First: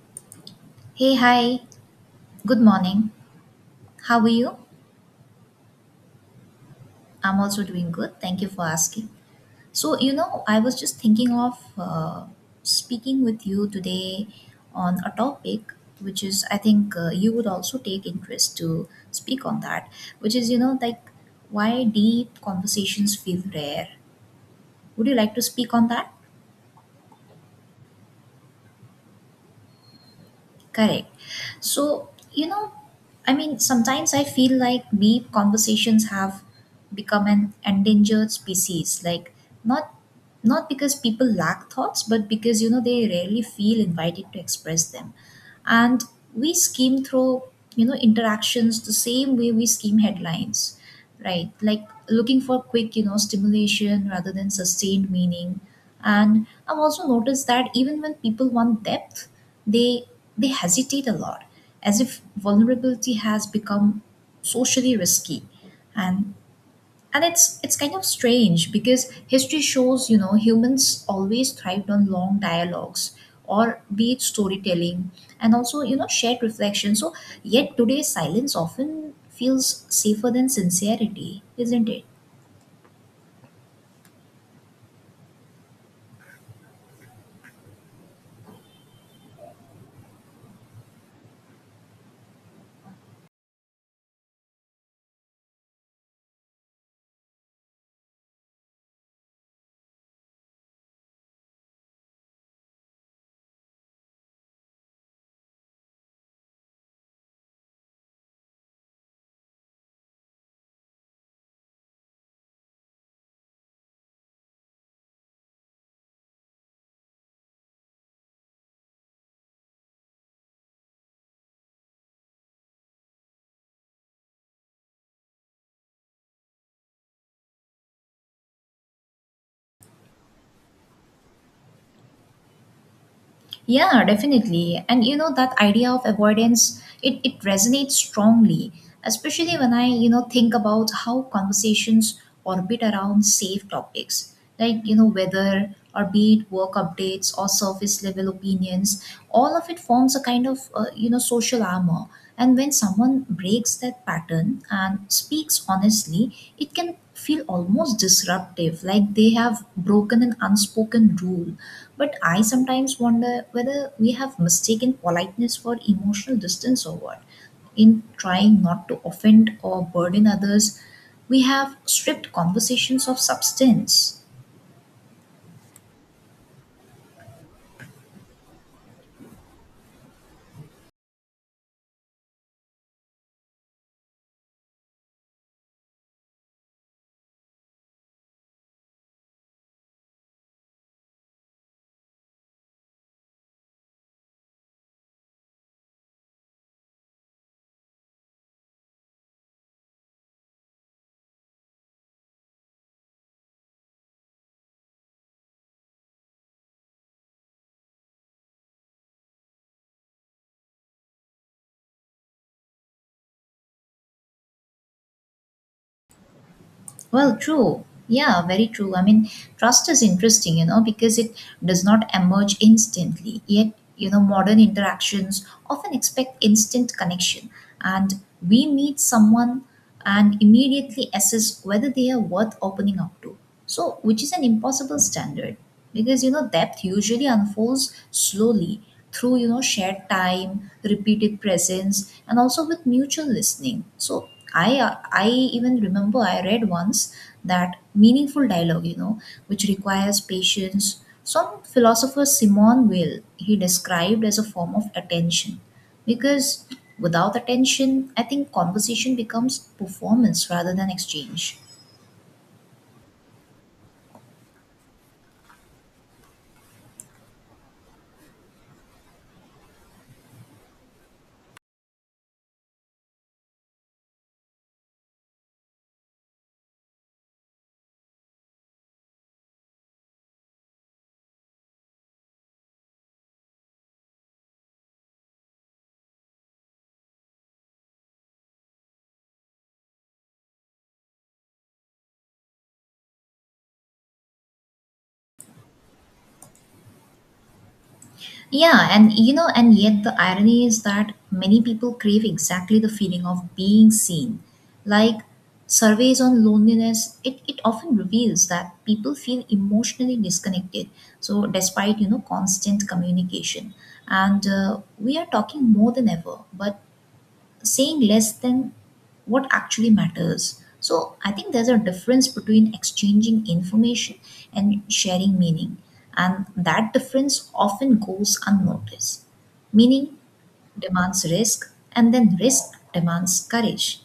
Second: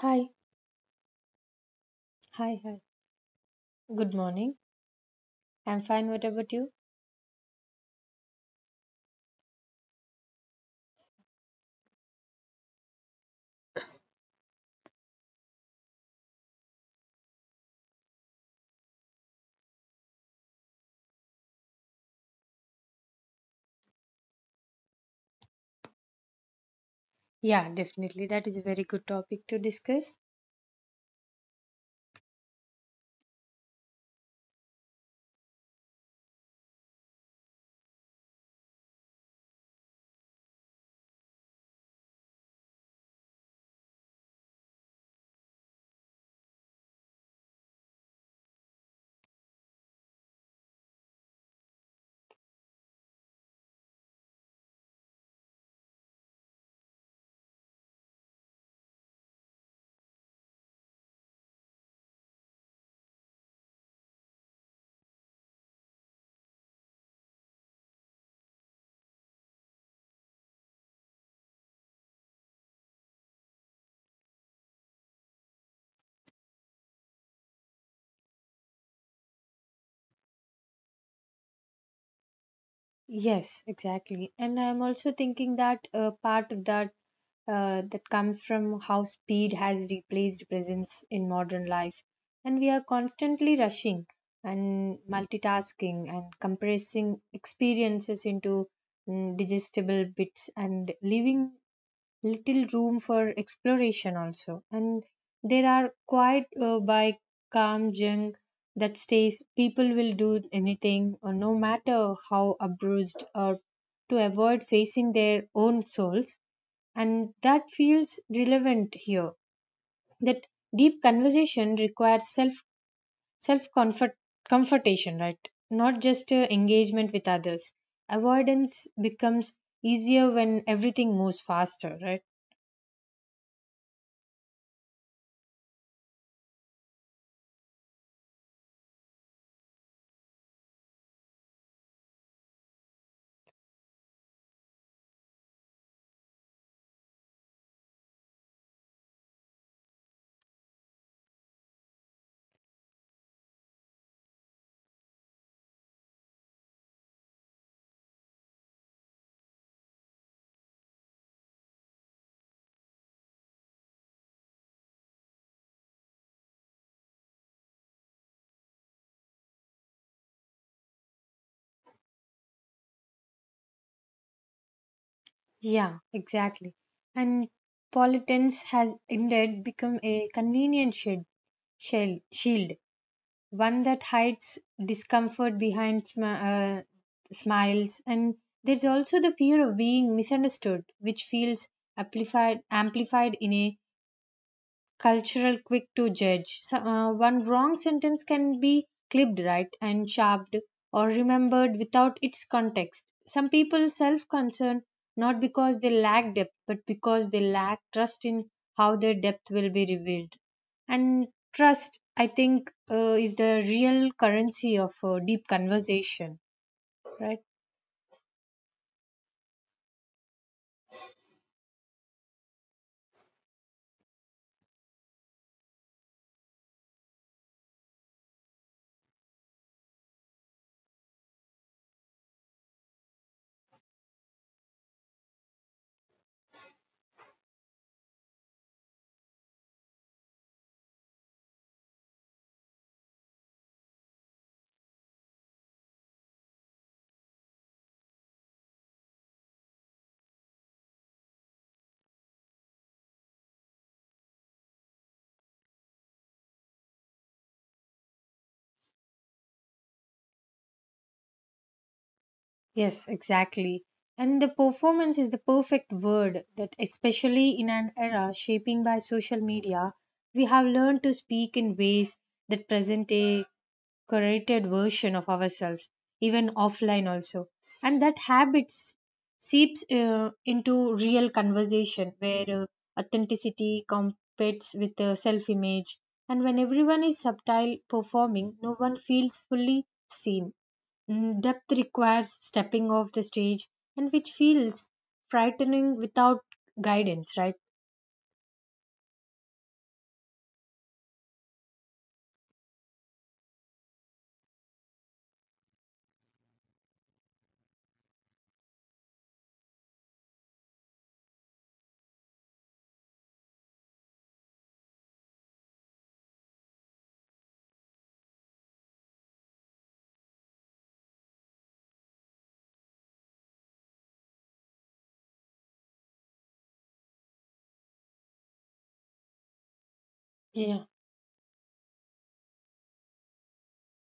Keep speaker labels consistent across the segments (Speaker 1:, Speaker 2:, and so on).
Speaker 1: Hi,
Speaker 2: Hey, hi. Good
Speaker 1: hi, hi.
Speaker 2: morning.
Speaker 1: Good
Speaker 2: How are you?
Speaker 1: morning. I'm fine. What about you?
Speaker 2: I'm also doing good. Thank you for asking. So, you know, I was just thinking of speaking with you today on a topic which is, I think you would also take interest to speak on that, which is, you know, like why deep conversations feel rare. Would you like to speak on that?
Speaker 1: Yeah, definitely. That is a very good topic to discuss.
Speaker 2: Correct. So, you know, I mean, sometimes I feel like deep conversations have become an endangered species. Like, not not because people lack thoughts, but because you know they rarely feel invited to express them. And we skim through, you know, interactions the same way we skim headlines, right, like looking for quick, you know, stimulation rather than sustained meaning. And I've also noticed that even when people want depth, they they hesitate a lot, as if vulnerability has become socially risky. And and it's kind of strange because history shows, you know, humans always thrived on long dialogues, or be it storytelling, and also, you know, shared reflection. So yet today's silence often feels safer than sincerity, isn't it?
Speaker 1: Yes, exactly. And I'm also thinking that part of that comes from how speed has replaced presence in modern life. And we are constantly rushing and multitasking and compressing experiences into digestible bits and leaving little room for exploration also, and there are quite by calm jung that stays. People will do anything or no matter how abused or to avoid facing their own souls, and that feels relevant here that deep conversation requires self comfortation, right? Not just engagement with others. Avoidance becomes easier when everything moves faster, right?
Speaker 2: Yeah, definitely. And you know that idea of avoidance, it resonates strongly, especially when I, you know, think about how conversations orbit around safe topics, like, you know, weather or be it work updates or surface level opinions, all of it forms a kind of, you know, social armor. And when someone breaks that pattern and speaks honestly, it can feel almost disruptive, like they have broken an unspoken rule, but I sometimes wonder whether we have mistaken politeness for emotional distance or what. In trying not to offend or burden others, we have stripped conversations of substance.
Speaker 1: Yeah, exactly. And politics has indeed become a convenient shield, one that hides discomfort behind smiles. And there's also the fear of being misunderstood, which feels amplified in a cultural quick to judge. So, one wrong sentence can be clipped right and sharped, or remembered without its context. Some people self concern, not because they lack depth, but because they lack trust in how their depth will be revealed. And trust, I think, is the real currency of deep conversation,
Speaker 2: Well,
Speaker 1: right?
Speaker 2: true. Yeah, very true. I mean, trust is interesting, you know, because it does not emerge instantly. Yet, you know, modern interactions often expect instant connection. And we meet someone and immediately assess whether they are worth opening up to. So, which is an impossible standard because you know depth usually unfolds slowly through, you know, shared time, repeated presence, and also with mutual listening. So, I even remember I read once that meaningful dialogue, you know, which requires patience. Some philosopher Simon Weil he described as a form of attention, because without attention, I think conversation becomes performance rather than exchange.
Speaker 1: Yes, exactly. And the performance is the perfect word that, especially in an era shaping by social media, we have learned to speak in ways that present a curated version of ourselves, even offline also. And that habit seeps into real conversation where authenticity competes with self image. And when everyone is subtle performing, no one feels fully seen. Depth requires stepping off the stage, and which feels frightening without guidance, right?
Speaker 2: Yeah, and you know, and yet the irony is that many people crave exactly the feeling of being seen. Like surveys on loneliness, it often reveals that people feel emotionally disconnected. So, despite you know constant communication, and we are talking more than ever, but saying less than what actually matters. So I think there's a difference between exchanging information and sharing meaning, and that difference often goes unnoticed. Meaning
Speaker 1: Yeah.
Speaker 2: demands risk, and then risk demands courage.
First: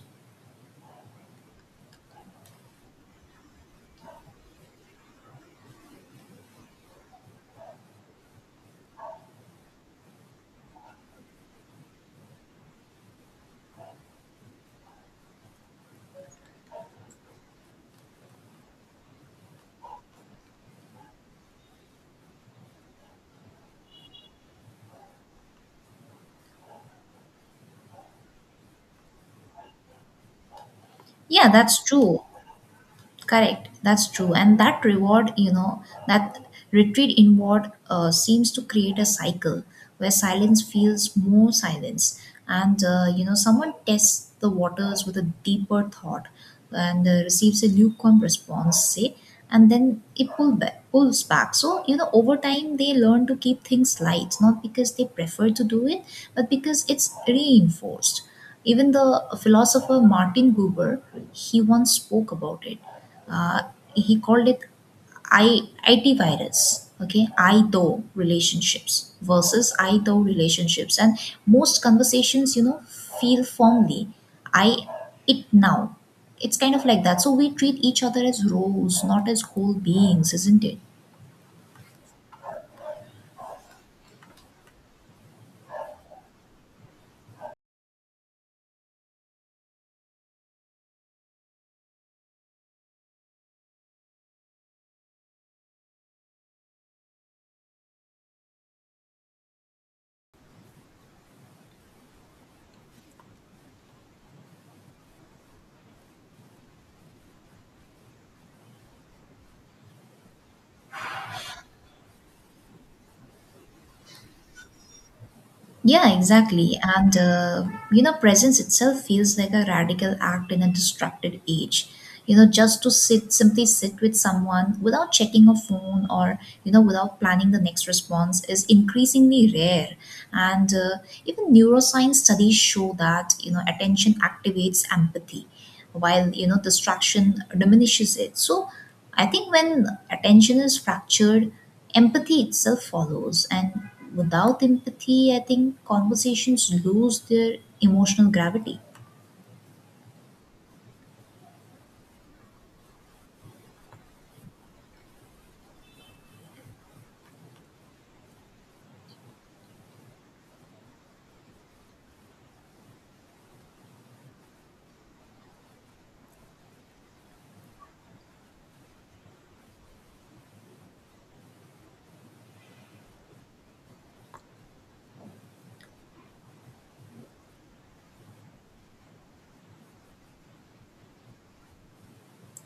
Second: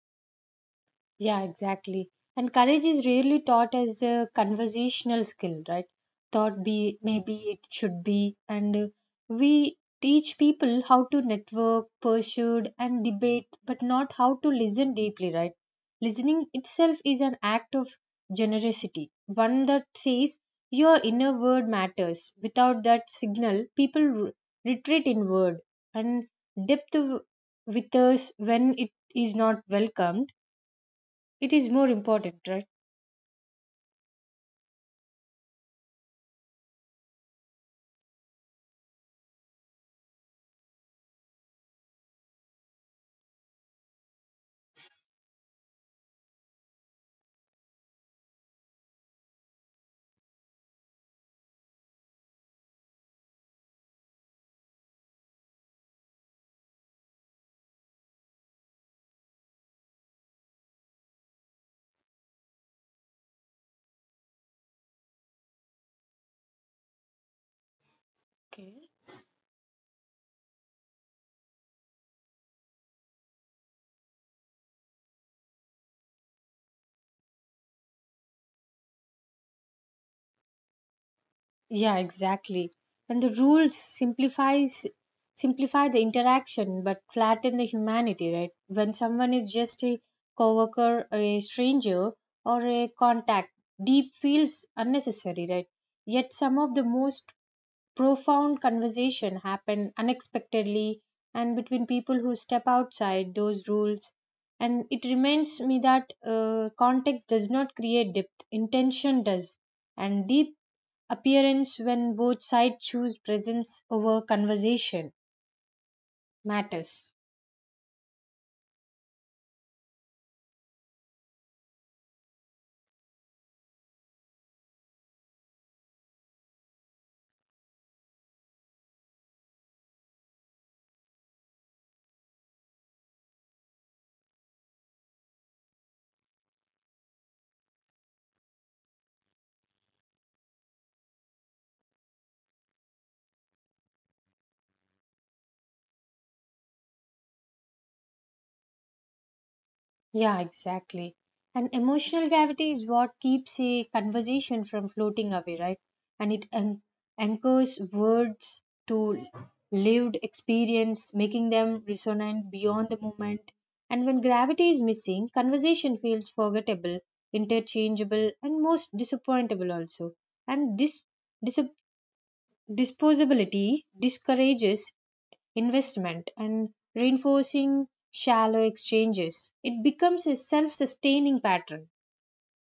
Speaker 1: Yeah, exactly. And courage is rarely taught as a conversational skill, right? Thought be maybe it should be, and we teach people how to network, pursue, and debate, but not how to listen deeply, right? Listening itself is an act of generosity, one that says your inner word matters. Without that signal, people retreat inward, and depth withers when it is not welcomed,
Speaker 2: Yeah,
Speaker 1: it is
Speaker 2: that's
Speaker 1: more
Speaker 2: true.
Speaker 1: important, right?
Speaker 2: Correct, that's true. And that reward, you know, that retreat inward seems to create a cycle where silence feels more silence. And, you know, someone tests the waters with a deeper thought and receives a lukewarm response, say, and then pulls back. So, you know, over time they learn to keep things light, not because they prefer to do it, but because it's reinforced. Even the philosopher Martin Buber, he once spoke about it, uh, he called it I, IT virus, okay, I though
Speaker 1: Okay.
Speaker 2: relationships versus I though relationships. And most conversations, you know, feel formally I, it now. It's kind of like that. So we treat each other as roles, not as whole beings, isn't it?
Speaker 1: Yeah, exactly. And the rules simplifies simplify the interaction but flatten the humanity, right? When someone is just a coworker, a stranger, or a contact, deep feels unnecessary, right? Yet some of the most profound conversation happen unexpectedly and between people who step outside those rules, and it reminds me that context does not create depth, intention does, and deep appearance when both sides choose presence over conversation
Speaker 2: Yeah, exactly.
Speaker 1: matters.
Speaker 2: And, you know, presence itself feels like a radical act in a distracted age. You know, just to sit, simply sit with someone without checking a phone or, you know, without planning the next response is increasingly rare. And even neuroscience studies show that, you know, attention activates empathy, while you know distraction diminishes it. So I think when attention is fractured, empathy itself follows, and without empathy I think conversations lose their emotional gravity.
Speaker 1: Yeah, exactly. And emotional gravity is what keeps a conversation from floating away, right? And it anchors words to lived experience, making them resonant beyond the moment. And when gravity is missing, conversation feels forgettable, interchangeable, and most disappointable also. And this dis- disposability discourages investment and reinforcing shallow exchanges. It becomes a self sustaining pattern.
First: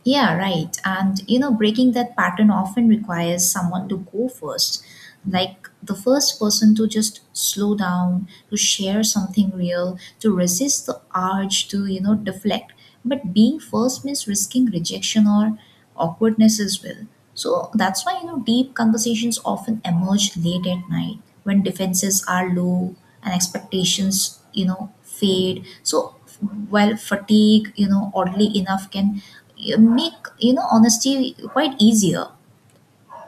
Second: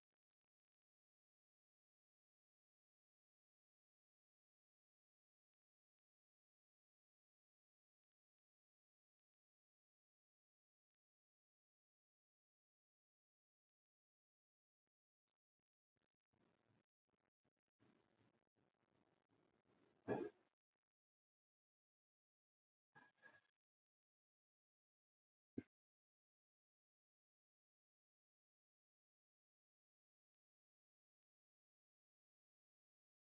Speaker 2: Yeah, right. And you know, breaking that pattern often requires someone to go first, like the first person to just slow down, to share something real, to resist the urge to, you know, deflect. But being first means risking rejection or awkwardness as well. So that's why, you know, deep conversations often emerge late at night when defenses are low and expectations you know fade. So while fatigue, you know, oddly enough can, make, you know, honesty quite easier.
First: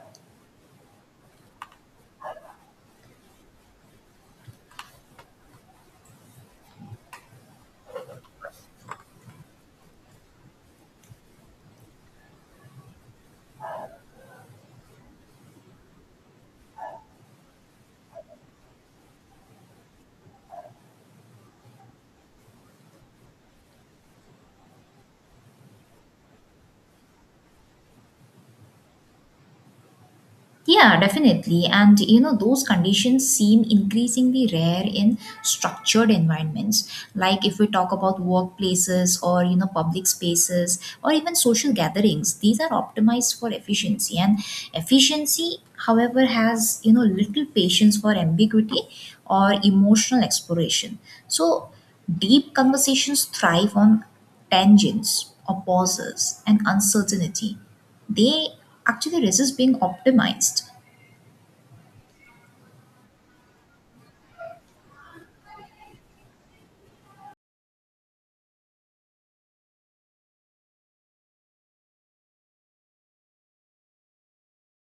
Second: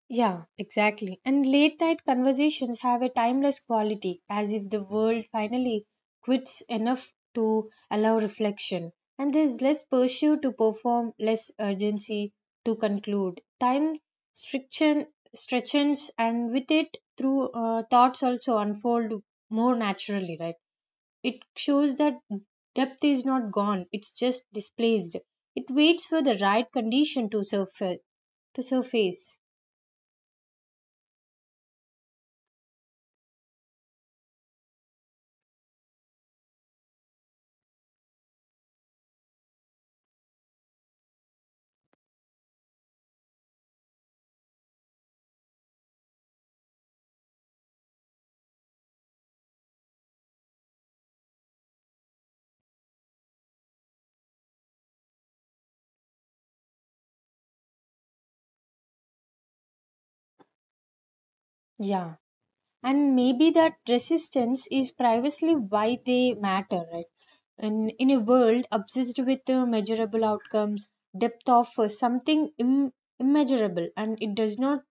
Speaker 1: Yeah, exactly. And late night conversations have a timeless quality, as if the world finally quits enough to allow reflection. And there's less pursuit to perform, less urgency to conclude. Time striction, stretches, and with it, through thoughts also unfold more naturally, right? It shows that depth is not gone, it's just displaced. It waits for the right condition to surface. To surface.
Speaker 2: Yeah, definitely. And you know, those conditions seem increasingly rare in structured environments. Like if we talk about workplaces or, you know, public spaces or even social gatherings, these are optimized for efficiency. And efficiency, however, has, you know, little patience for ambiguity or emotional exploration. So deep conversations thrive on tangents or pauses and uncertainty. They actually resist being optimized.
Speaker 1: Yeah. And maybe that resistance is precisely why they matter, right? And in a world obsessed with measurable outcomes, depth offers something immeasurable, and it does not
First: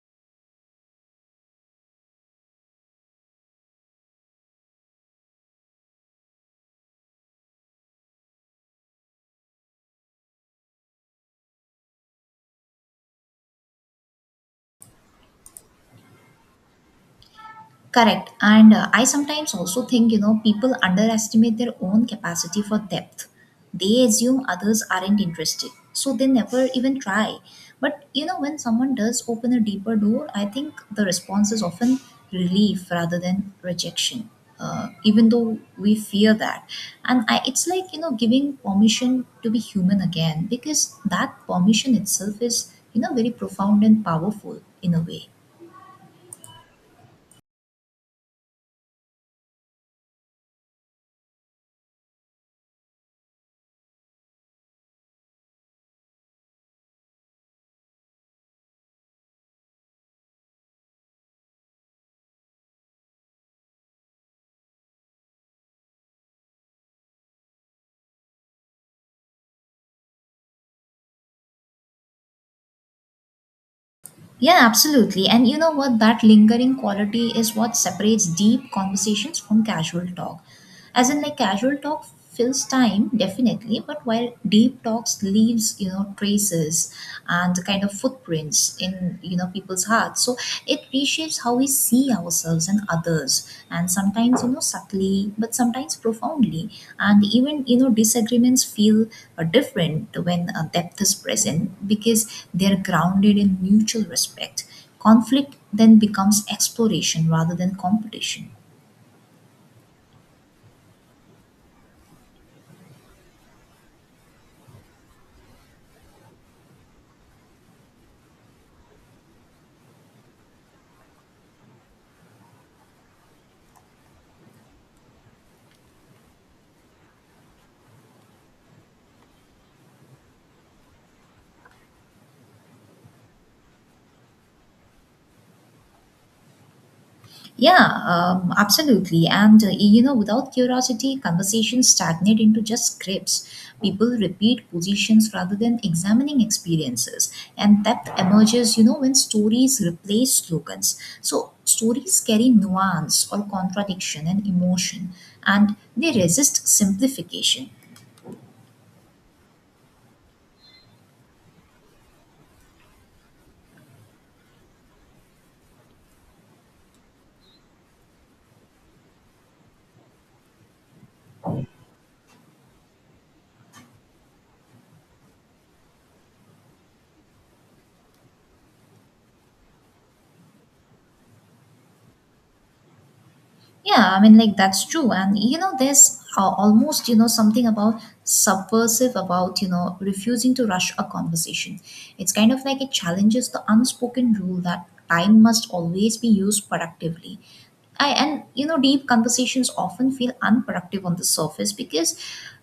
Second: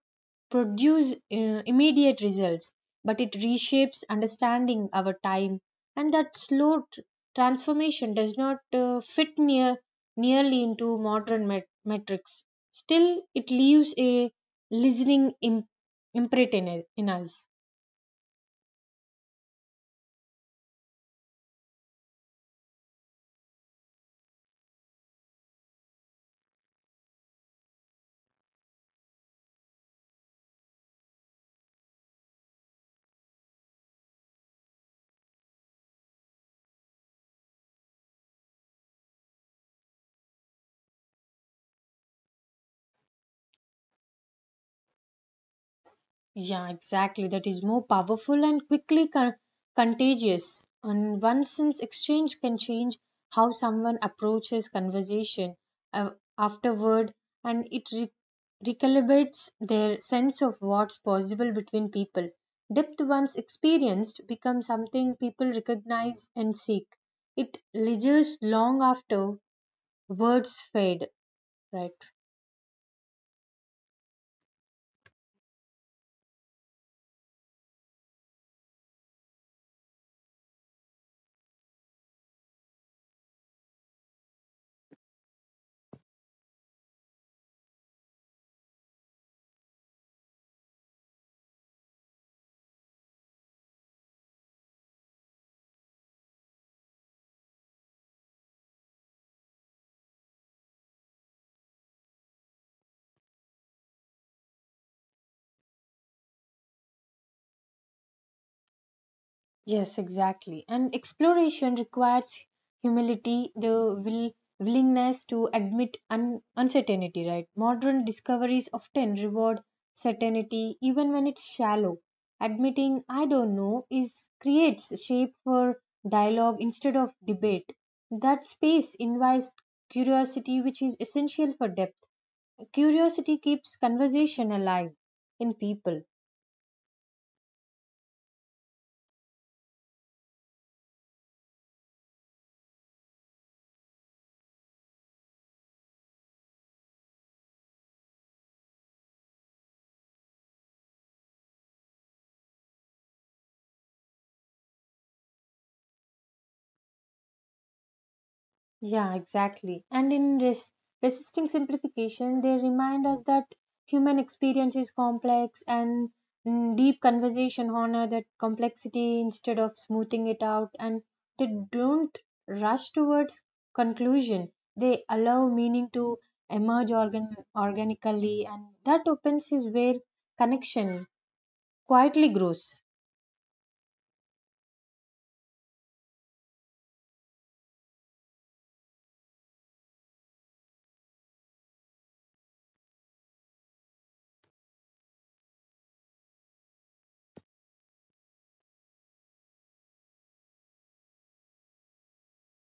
Speaker 1: produce immediate results, but it reshapes understanding our time. And that slow transformation does not fit nearly into modern metrics. Still, it leaves a listening imprint in us.
Speaker 2: Correct. And I sometimes also think, you know, people underestimate their own capacity for depth. They assume others aren't interested, so they never even try. But, you know, when someone does open a deeper door, I think the response is often relief rather than rejection. Even though we fear that, and I, it's like you know giving permission to be human again, because that permission itself is, you know, very profound and powerful in a way.
Speaker 1: Yeah, exactly. That is more powerful and quickly contagious. And one sense exchange can change how someone approaches conversation uh, afterward, and it recalibrates their sense of what's possible between people. Depth once experienced becomes something people recognize and seek. It lingers long after words fade, right?
Speaker 2: Yeah, absolutely. And you know what? That lingering quality is what separates deep conversations from casual talk. As in, like, casual talk fills time, definitely, but while deep talks leaves, you know, traces and kind of footprints in, you know, people's hearts. So it reshapes how we see ourselves and others, and sometimes you know subtly but sometimes profoundly. And even, you know, disagreements feel different when depth is present, because they're grounded in mutual respect. Conflict then becomes exploration rather than competition.
Speaker 1: Yes, exactly. And exploration requires humility, the willingness to admit uncertainty, right? Modern discoveries often reward certainty, even when it's shallow. Admitting I don't know is creates shape for dialogue instead of debate. That space invites curiosity, which is essential for depth. Curiosity keeps conversation alive in people.
Speaker 2: Yeah, absolutely. And you know, without curiosity, conversations stagnate into just scripts. People repeat positions rather than examining experiences, and depth emerges, you know, when stories replace slogans. So stories carry nuance or contradiction and emotion, and they resist simplification.
Speaker 1: Yeah, exactly. And in resisting simplification, they remind us that human experience is complex, and deep conversation honor that complexity instead of smoothing it out. And they don't rush towards conclusion. They allow meaning to emerge organically, and that opens is where connection quietly grows.
Speaker 2: Yeah, I mean, like that's true. And you know, there's almost, you know, something about subversive about, you know, refusing to rush a conversation. It's kind of like it challenges the unspoken rule that time must always be used productively. I and you know deep conversations often feel unproductive on the surface because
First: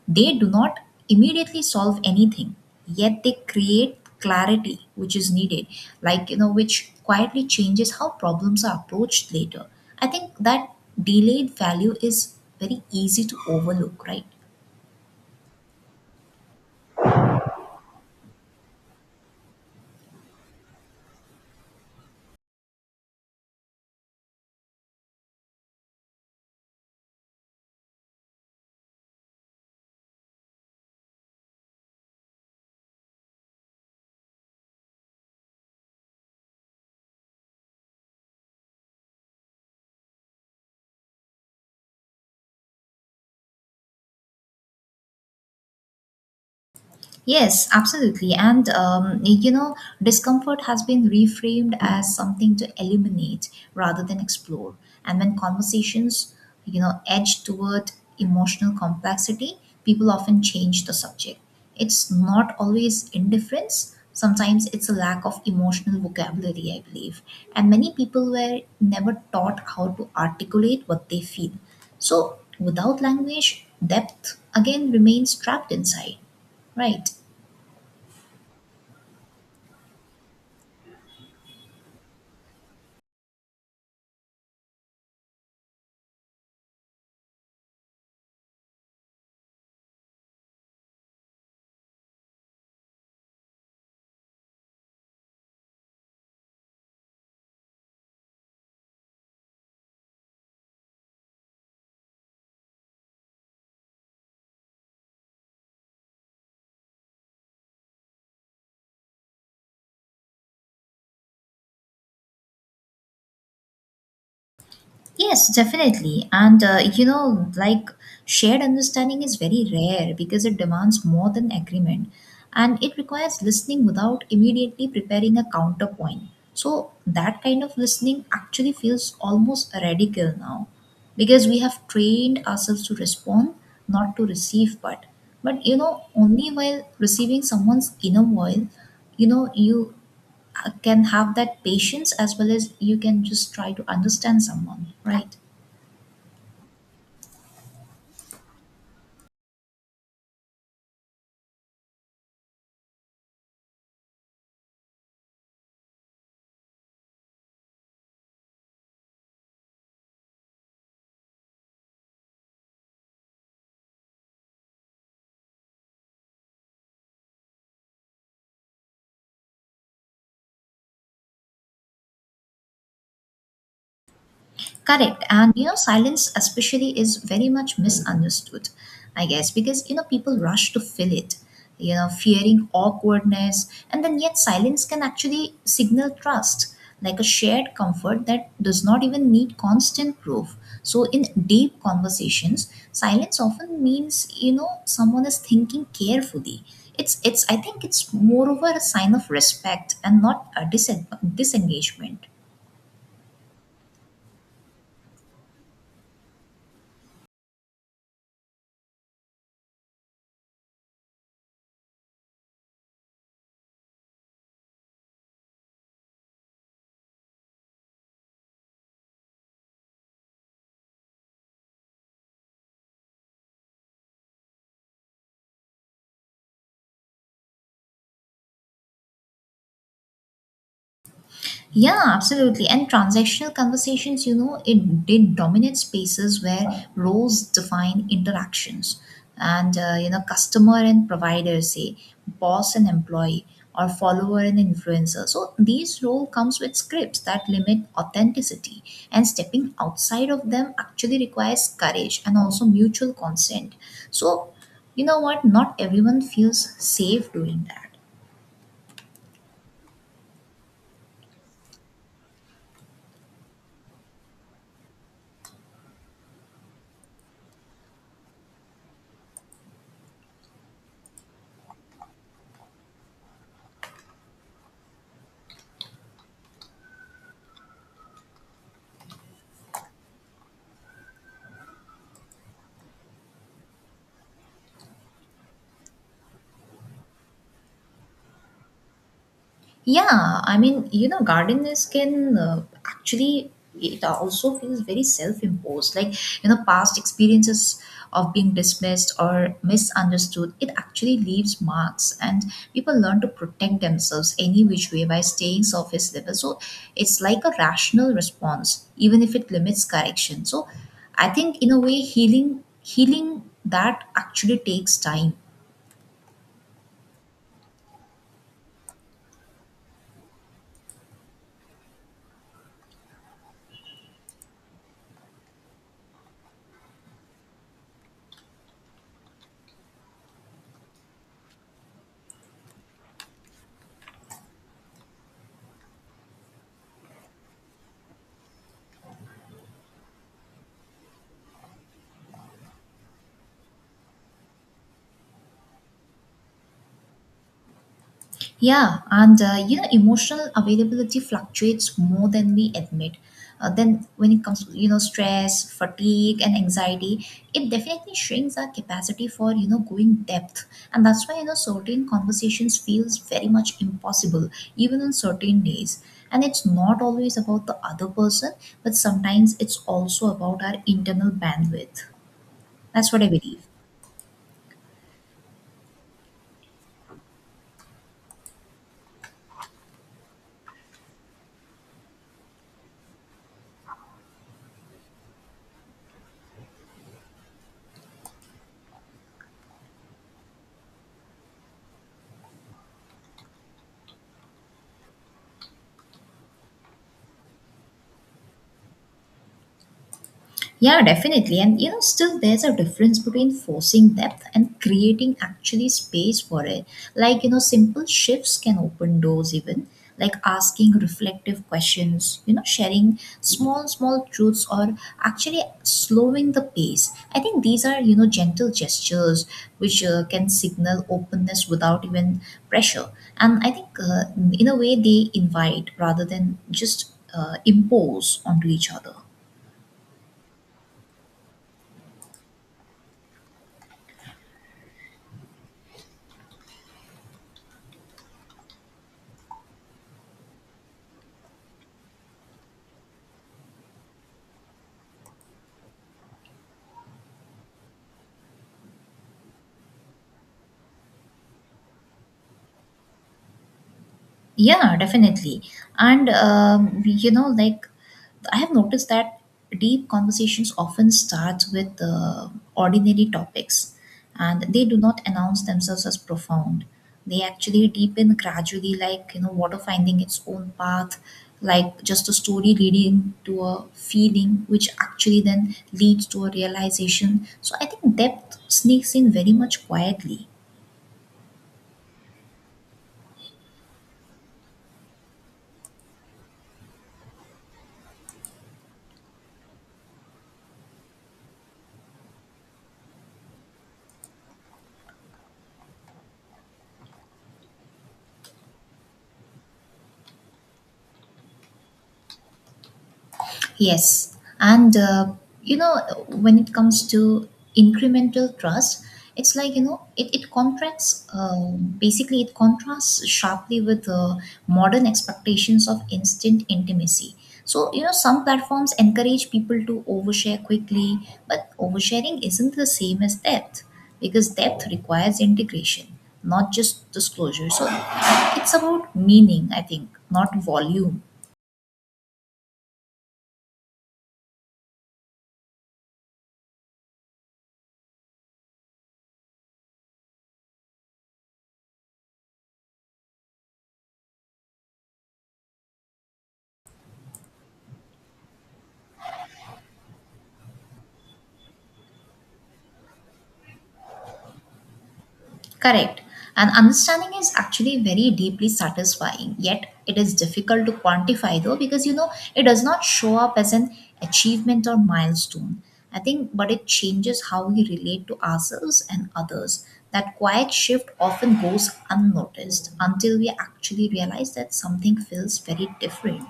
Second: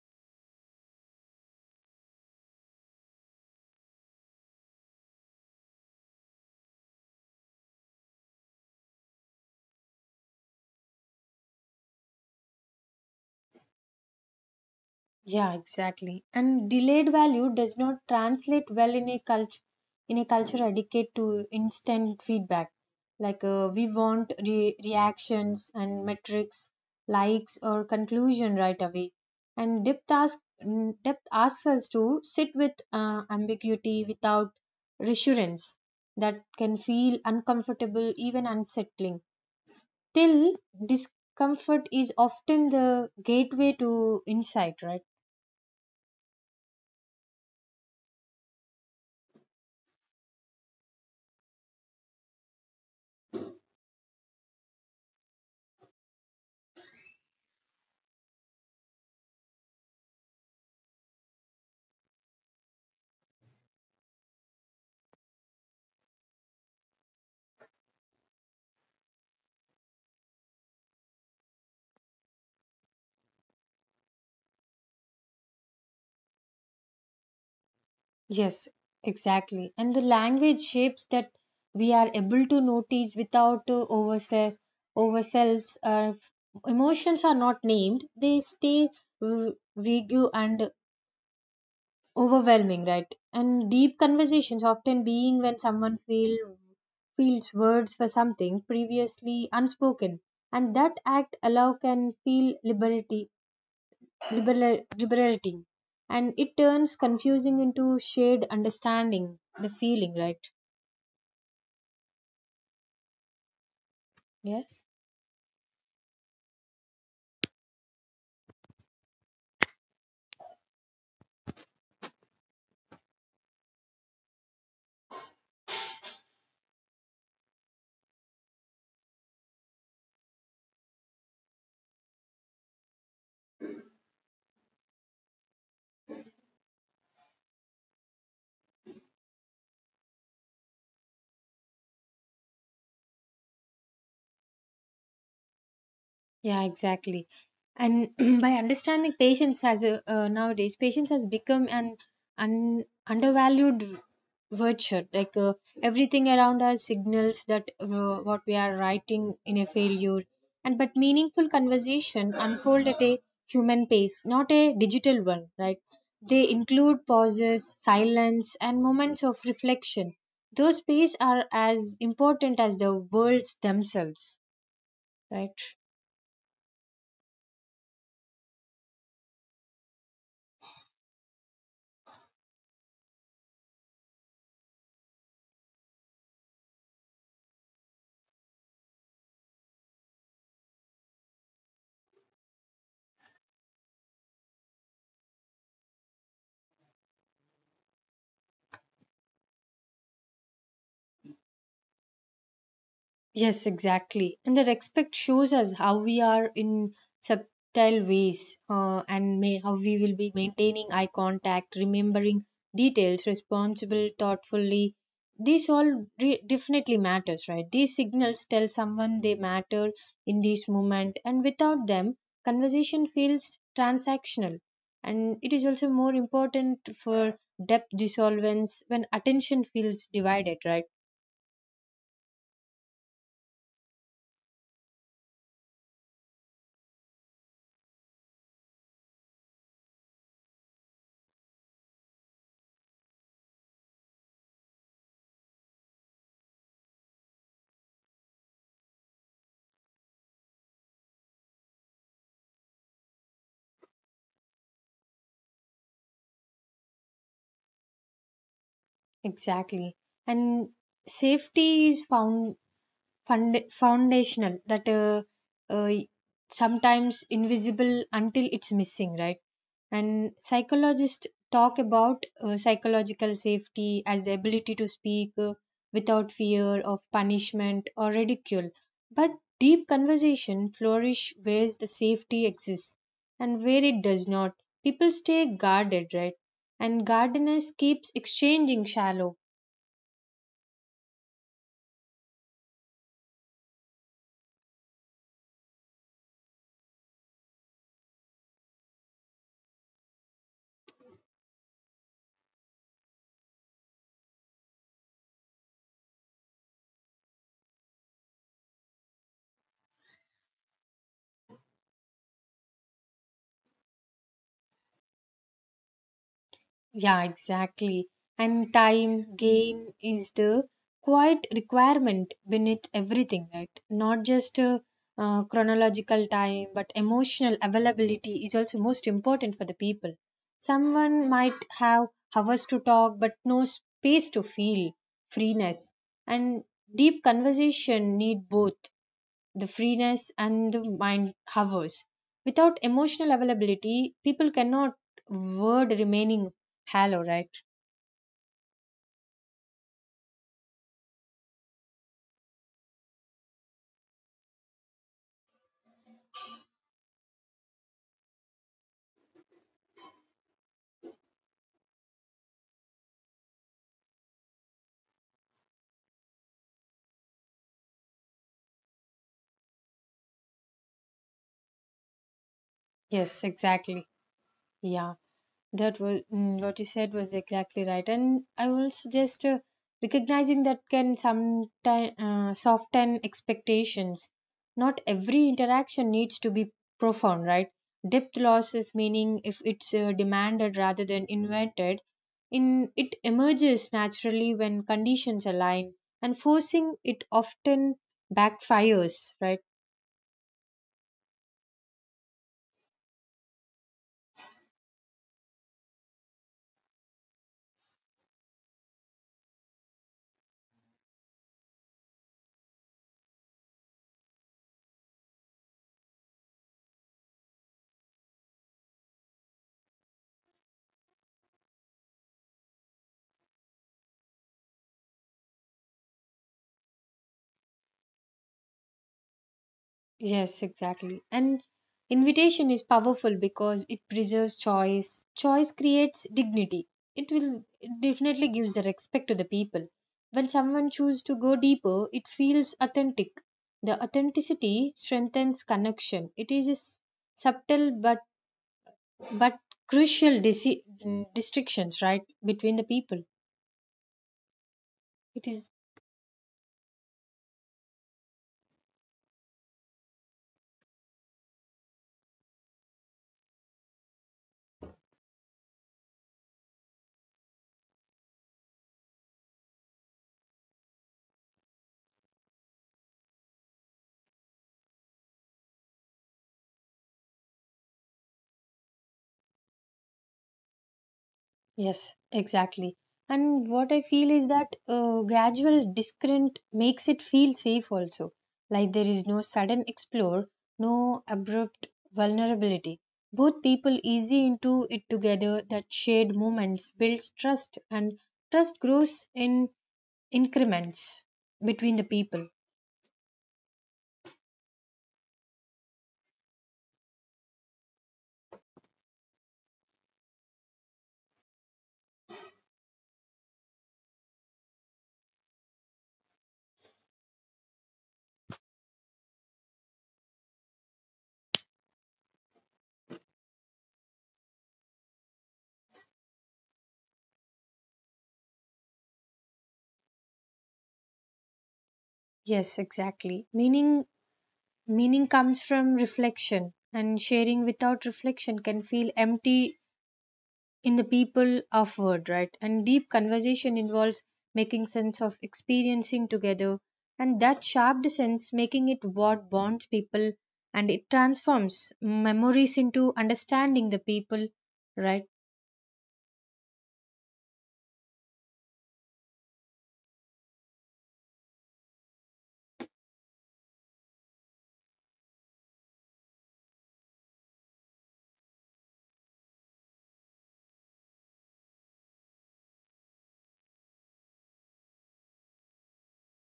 Speaker 2: they do not immediately solve anything, yet they create clarity which is needed, like you know which quietly changes how problems are approached later. I think that delayed value is very easy to overlook, right?
Speaker 1: Yeah, exactly. And delayed value does not translate well in a culture addicted to instant feedback. Like we want reactions and metrics, likes or conclusion right away. And depth asks us to sit with ambiguity without reassurance that can feel uncomfortable, even unsettling. Till discomfort is often the gateway to insight, right?
Speaker 2: Yes, absolutely. And, you know, discomfort has been reframed as something to eliminate rather than explore. And when conversations, you know, edge toward emotional complexity, people often change the subject. It's not always indifference. Sometimes it's a lack of emotional vocabulary, I believe. And many people were never taught how to articulate what they feel. So without language, depth again remains trapped inside, right?
Speaker 1: Yes, exactly. And the language shapes that we are able to notice without oversells. Emotions are not named, they stay uh, vague and overwhelming, right? And deep conversations often being when someone feels words for something previously unspoken. And that act allow can feel liberating, and it turns confusing into shared understanding the feeling, right? Yes.
Speaker 2: Yes, definitely. And you know, like shared understanding is very rare because it demands more than agreement, and it requires listening without immediately preparing a counterpoint. So, that kind of listening actually feels almost radical now because we have trained ourselves to respond, not to receive, but you know, only while receiving someone's inner voice, you know, you can have that patience as well as you can just try to understand someone, right?
Speaker 1: Yeah, exactly. And by understanding patience as a nowadays, patience has become an undervalued virtue. Like everything around us signals that what we are writing in a failure. And but meaningful conversation unfold at a human pace, not a digital one, right? They include pauses, silence, and moments of reflection. Those spaces are as important as the words themselves,
Speaker 2: Correct. And
Speaker 1: right?
Speaker 2: you know, silence especially is very much misunderstood, I guess, because you know, people rush to fill it, you know, fearing awkwardness. And then yet silence can actually signal trust, like a shared comfort that does not even need constant proof. So in deep conversations, silence often means, you know, someone is thinking carefully. It's I think it's moreover a sign of respect and not a disengagement.
Speaker 1: Yes, exactly. And the respect shows us how we are in subtle ways, how we will be maintaining eye contact, remembering details, responsible, thoughtfully. This all definitely matters, right? These signals tell someone they matter in this moment, and without them, conversation feels transactional. And it is also more important for depth dissolvence when attention feels divided, right?
Speaker 2: Yeah, absolutely. And transactional conversations, you know, it did dominate spaces where roles define interactions. And, you know, customer and provider, say, boss and employee, or follower and influencer. So these role comes with scripts that limit authenticity. And stepping outside of them actually requires courage and also mutual consent. So, you know what? Not everyone feels safe doing that.
Speaker 1: Exactly. And safety is foundational, that uh, sometimes invisible until it's missing, right? And psychologists talk about psychological safety as the ability to speak without fear of punishment or ridicule. But deep conversation flourish where the safety exists and where it does not. People stay guarded, right? And guardedness keeps exchanging shallow.
Speaker 2: Yeah, I mean, you know, gardeners can actually, it also feels very self imposed. Like, you know, past experiences of being dismissed or misunderstood, it actually leaves marks, and people learn to protect themselves any which way by staying surface level. So, it's like a rational response, even if it limits correction. So, I think, in a way, healing that actually takes time.
Speaker 1: Yeah, exactly. And game is the quiet requirement beneath everything, right? Not just chronological time, but emotional availability is also most important for the people. Someone might have hours to talk, but no space to feel freeness. And deep conversation need both the freeness and the mind hovers. Without emotional availability, people cannot word remaining hello, right?
Speaker 2: Yeah, and you know, emotional availability fluctuates more than we admit. Then, when it comes to you know stress, fatigue, and anxiety, it definitely shrinks our capacity for you know going depth, and that's why you know certain conversations feels very much impossible, even on certain days. And it's not always about the other person, but sometimes it's also about our internal bandwidth. That's what I
Speaker 1: Yes,
Speaker 2: believe.
Speaker 1: exactly. Yeah. That was what you said was exactly right, and I will suggest recognizing that can sometimes soften expectations. Not every interaction needs to be profound, right? Depth losses meaning if it's demanded rather than invented, in it emerges naturally when conditions align, and forcing it often backfires, right?
Speaker 2: Yeah, definitely. And still there's a difference between forcing depth and creating actually space for it. Simple shifts can open doors even, like asking reflective questions, sharing small, small truths or actually slowing the pace. I think these are, gentle gestures which can signal openness without even pressure. And I think in a way they invite rather than just impose onto each other.
Speaker 1: Yes, exactly. And invitation is powerful because it preserves choice. Choice creates dignity. It definitely gives the respect to the people. When someone chooses to go deeper, it feels authentic. The authenticity strengthens connection. It is a subtle but crucial distinctions, right, between the people.
Speaker 2: Yeah,
Speaker 1: It
Speaker 2: definitely.
Speaker 1: is
Speaker 2: And, I have noticed that deep conversations often start with ordinary topics and they do not announce themselves as profound. They actually deepen gradually, like, water finding its own path, like just a story leading to a feeling, which actually then leads to a realization. So I think depth sneaks in very much quietly.
Speaker 1: Yes, exactly. And what I feel is that gradual descent makes it feel safe also. Like there is no sudden explore, no abrupt vulnerability. Both people easy into it together, that shared moments builds trust, and trust grows in increments between the people.
Speaker 2: Yes. And, you know, when it comes to incremental trust, it's like, it contrasts sharply with modern expectations of instant intimacy. So, some platforms encourage people to overshare quickly, but oversharing isn't the same as depth because depth requires integration, not just disclosure. So, it's about meaning, I think, not volume.
Speaker 1: Yes, exactly. Meaning comes from reflection, and sharing without reflection can feel empty in the people of word, right? And deep conversation involves making sense of experiencing together, and that sharp sense making it what bonds people, and it transforms memories into understanding the people, right?
Speaker 2: Correct. And understanding is actually very deeply satisfying, yet it is difficult to quantify though, because it does not show up as an achievement or milestone. I think, but it changes how we relate to ourselves and others. That quiet shift often goes unnoticed until we actually realize that something feels very different.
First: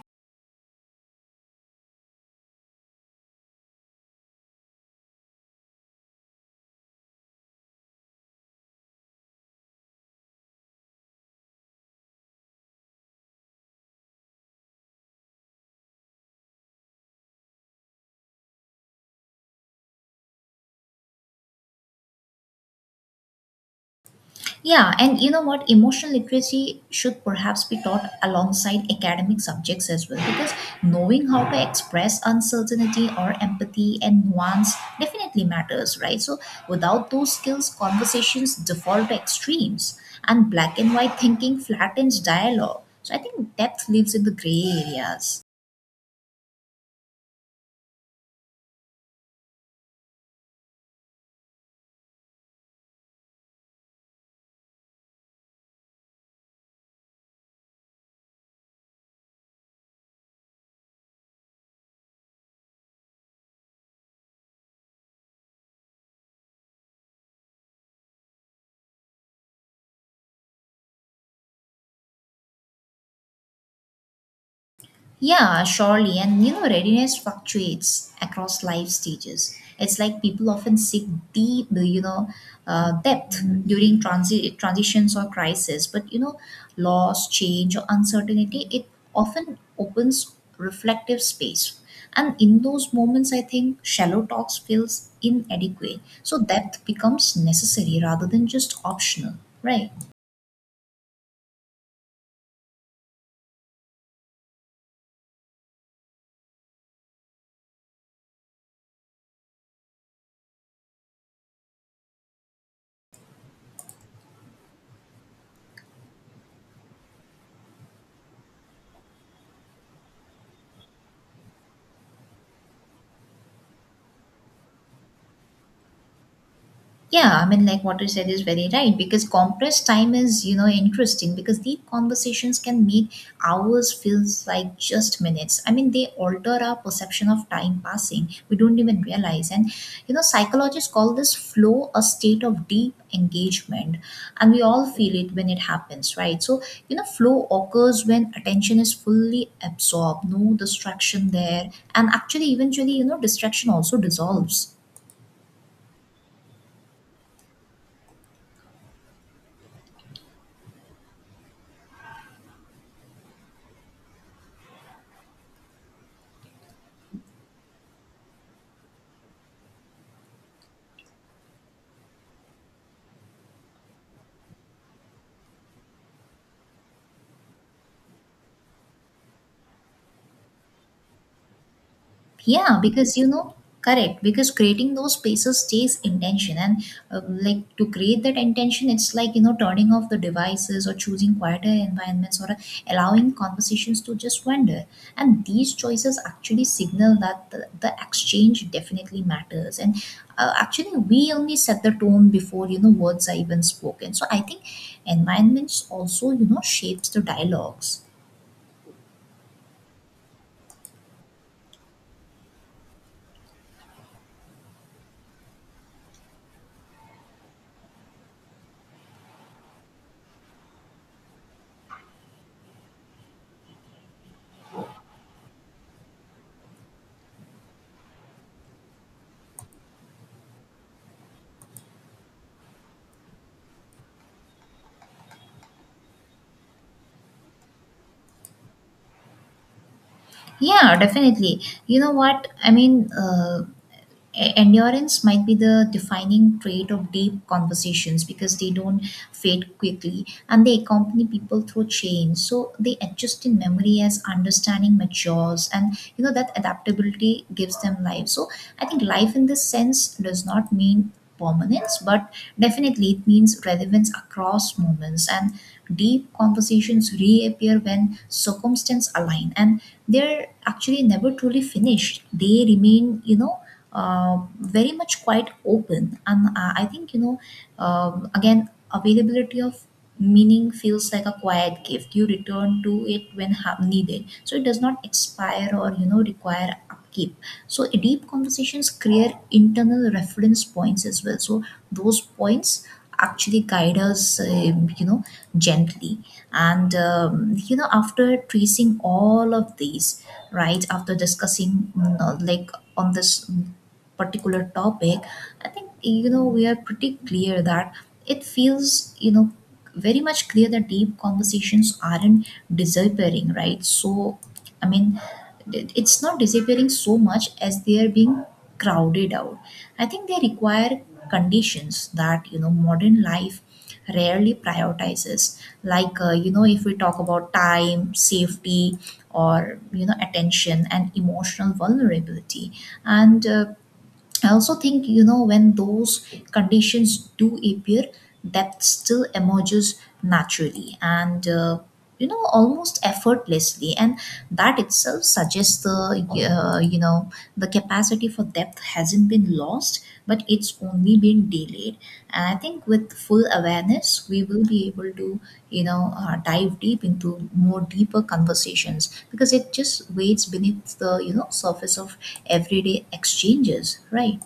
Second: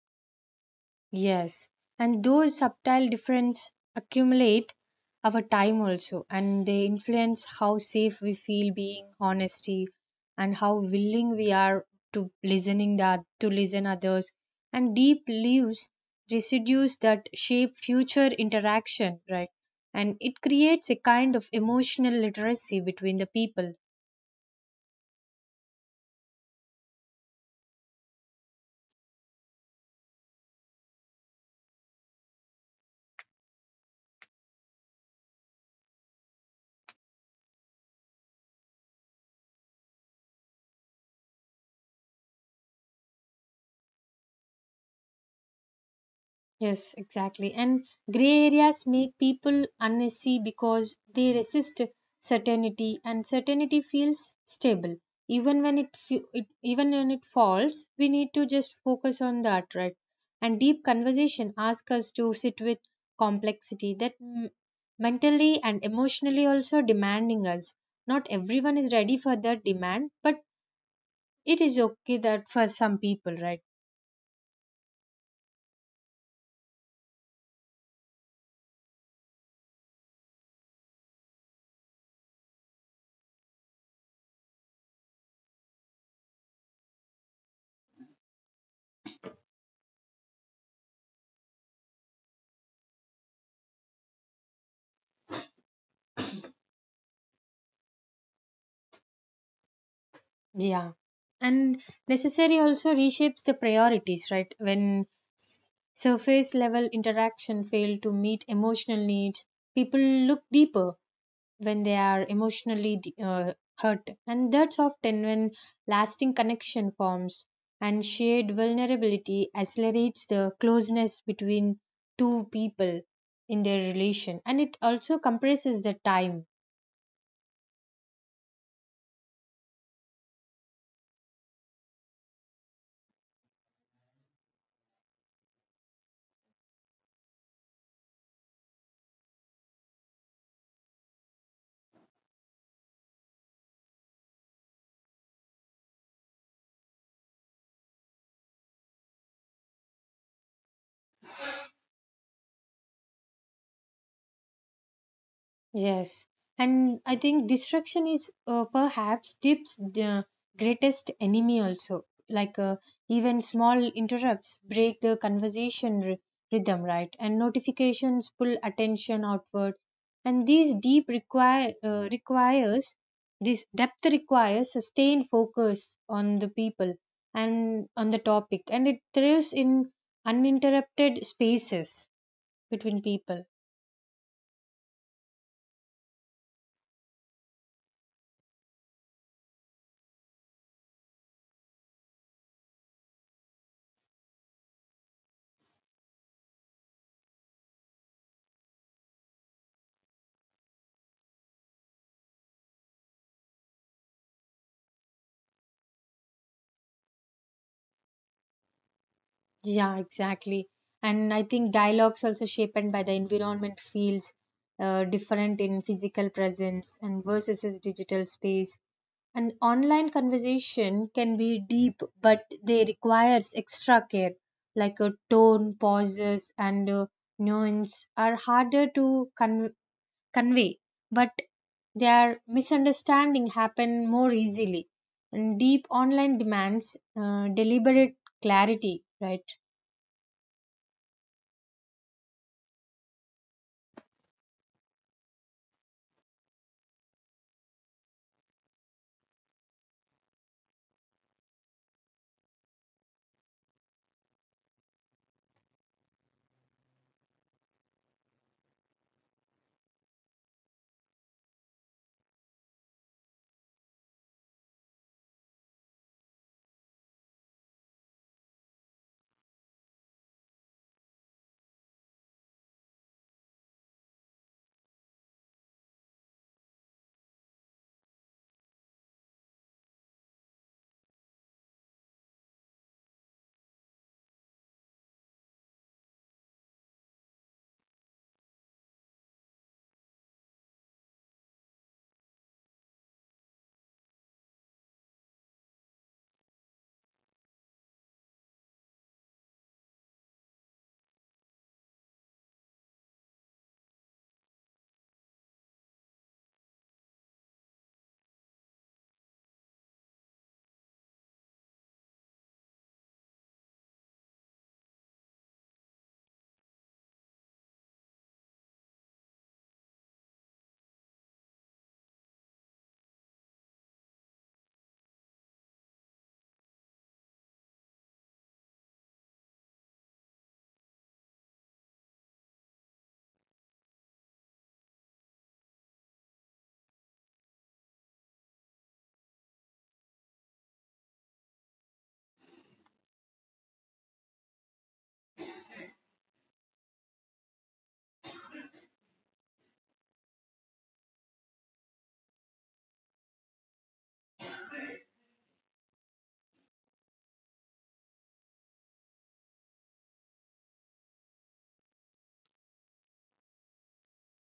Speaker 1: Yes, and those subtle differences accumulate over time also, and they influence how safe we feel being honesty, and how willing we are to listen others, and deep leaves residues that shape future interaction, right? And it creates a kind of emotional literacy between the people.
Speaker 2: Yeah, and you know what? Emotional literacy should perhaps be taught alongside academic subjects as well because knowing how to express uncertainty or empathy and nuance definitely matters, right? So, without those skills, conversations default to extremes and black and white thinking flattens dialogue. So, I think depth lives in the gray areas.
Speaker 1: Yes, exactly. And gray areas make people uneasy because they resist certainty, and certainty feels stable. Even when it falls, we need to just focus on that, right? And deep conversation ask us to sit with complexity that mentally and emotionally also demanding us. Not everyone is ready for that demand, but it is okay that for some people, right?
Speaker 2: Yeah, surely. And readiness fluctuates across life stages. It's like people often seek deep, uh, you know, depth during transitions or crisis. But loss, change, or uncertainty, it often opens reflective space. And in those moments, I think shallow talks feels inadequate. So depth becomes necessary rather than just optional, right?
Speaker 1: Yeah. And necessary also reshapes the priorities, right? When surface level interaction fail to meet emotional needs, people look deeper when they are emotionally hurt. And that's often when lasting connection forms, and shared vulnerability accelerates the closeness between two people in their relation. And it also compresses the time.
Speaker 2: Yeah, I mean, like what you said is very right because compressed time is, interesting because deep conversations can make hours feels like just minutes. I mean, they alter our perception of time passing. We don't even realize. And, psychologists call this flow a state of deep engagement. And we all feel it when it happens, right? So, flow occurs when attention is fully absorbed, no distraction there. And actually, eventually, distraction also dissolves.
Speaker 1: Yes, and I think distraction is perhaps Deep's the greatest enemy also. Like even small interrupts break the conversation rhythm, right? And notifications pull attention outward, and these deep require requires this depth requires sustained focus on the people and on the topic, and it thrives in uninterrupted spaces
Speaker 2: Yeah,
Speaker 1: between
Speaker 2: because
Speaker 1: people.
Speaker 2: correct because creating those spaces takes intention and uh, like to create that intention, it's like turning off the devices or choosing quieter environments or allowing conversations to just wander, and these choices actually signal that the exchange definitely matters, and actually we only set the tone before words are even spoken. So I think environments also shapes the dialogues.
Speaker 1: Yeah, exactly. And I think dialogues also shaped by the environment feels different in physical presence and versus a digital space. An online conversation can be deep, but they requires extra care, like a tone, pauses, and nuance are harder to convey. But their misunderstanding happen more easily. And deep online demands deliberate clarity, right?
Speaker 2: Yeah, definitely. You know what? I mean, endurance might be the defining trait of deep conversations because they don't fade quickly and they accompany people through change. So they adjust in memory as understanding matures, and that adaptability gives them life. So I think life in this sense does not mean permanence, but definitely it means relevance across moments. And deep conversations reappear when circumstances align, and they're actually never truly finished. They remain, you know. Very much quite open. And I think you know again, availability of meaning feels like a quiet gift. You return to it when needed, so it does not expire or require upkeep. So deep conversations create internal reference points as well, so those points actually guide us gently. And after tracing all of these, right, after discussing like on this particular topic, I think we are pretty clear that it feels very much clear that deep conversations aren't disappearing, right? So, I mean, it's not disappearing so much as they are being crowded out. I think they require conditions that modern life rarely prioritizes, like if we talk about time, safety, or attention and emotional vulnerability. And I also think, when those conditions do appear, depth still emerges naturally and, almost effortlessly. And that itself suggests the, uh, you know, the capacity for depth hasn't been lost, but it's only been delayed. And I think with full awareness, we will be able to, dive deep into more deeper conversations because it just waits beneath the, surface of everyday exchanges, right?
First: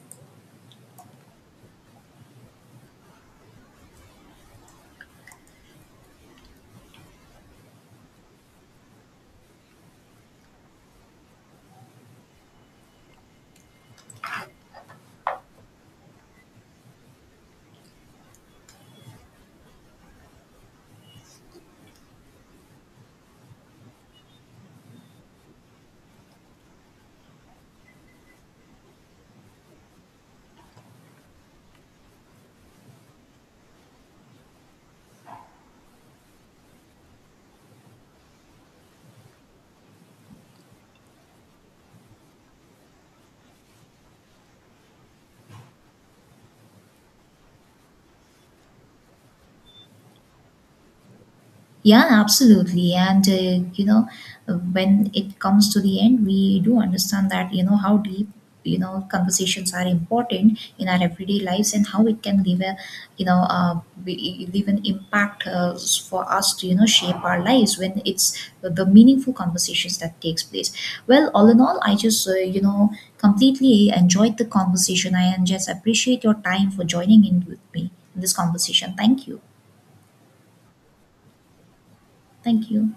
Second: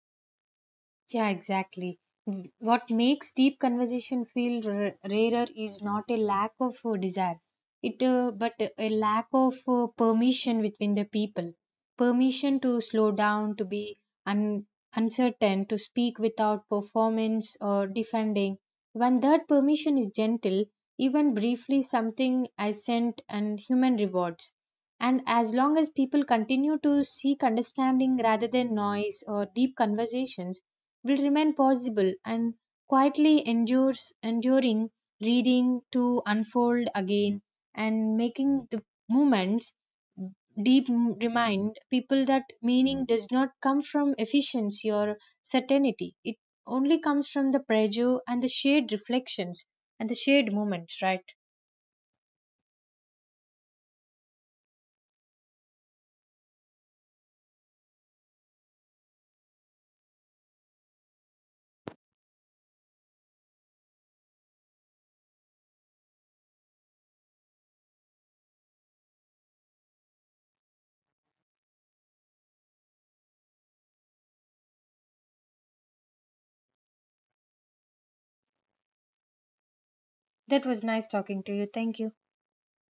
Speaker 1: Yeah, exactly. What makes deep conversation feel rarer is not a lack of desire, it but a lack of permission between the people. Permission to slow down, to be un- uncertain, to speak without performance or defending. When that permission is gentle, even briefly, something assent and human rewards, and as long as people continue to seek understanding rather than noise or deep conversations, will remain possible and quietly endures enduring reading to unfold again, and making the movements deep remind people that meaning does not come from efficiency or certainty. It only comes from the pressure and the shared reflections and the shared moments, right?
Speaker 2: Yeah, absolutely. And, when it comes to the end, we do understand that, how deep, conversations are important in our everyday lives and how it can leave a, leave an impact for us to, shape our lives when it's the meaningful conversations that takes place. Well, all in all, I just, completely enjoyed the conversation. I and just appreciate your time for joining in with me in this conversation. Thank you.
Speaker 1: That was nice talking to you. Thank you.
Speaker 2: Thank you.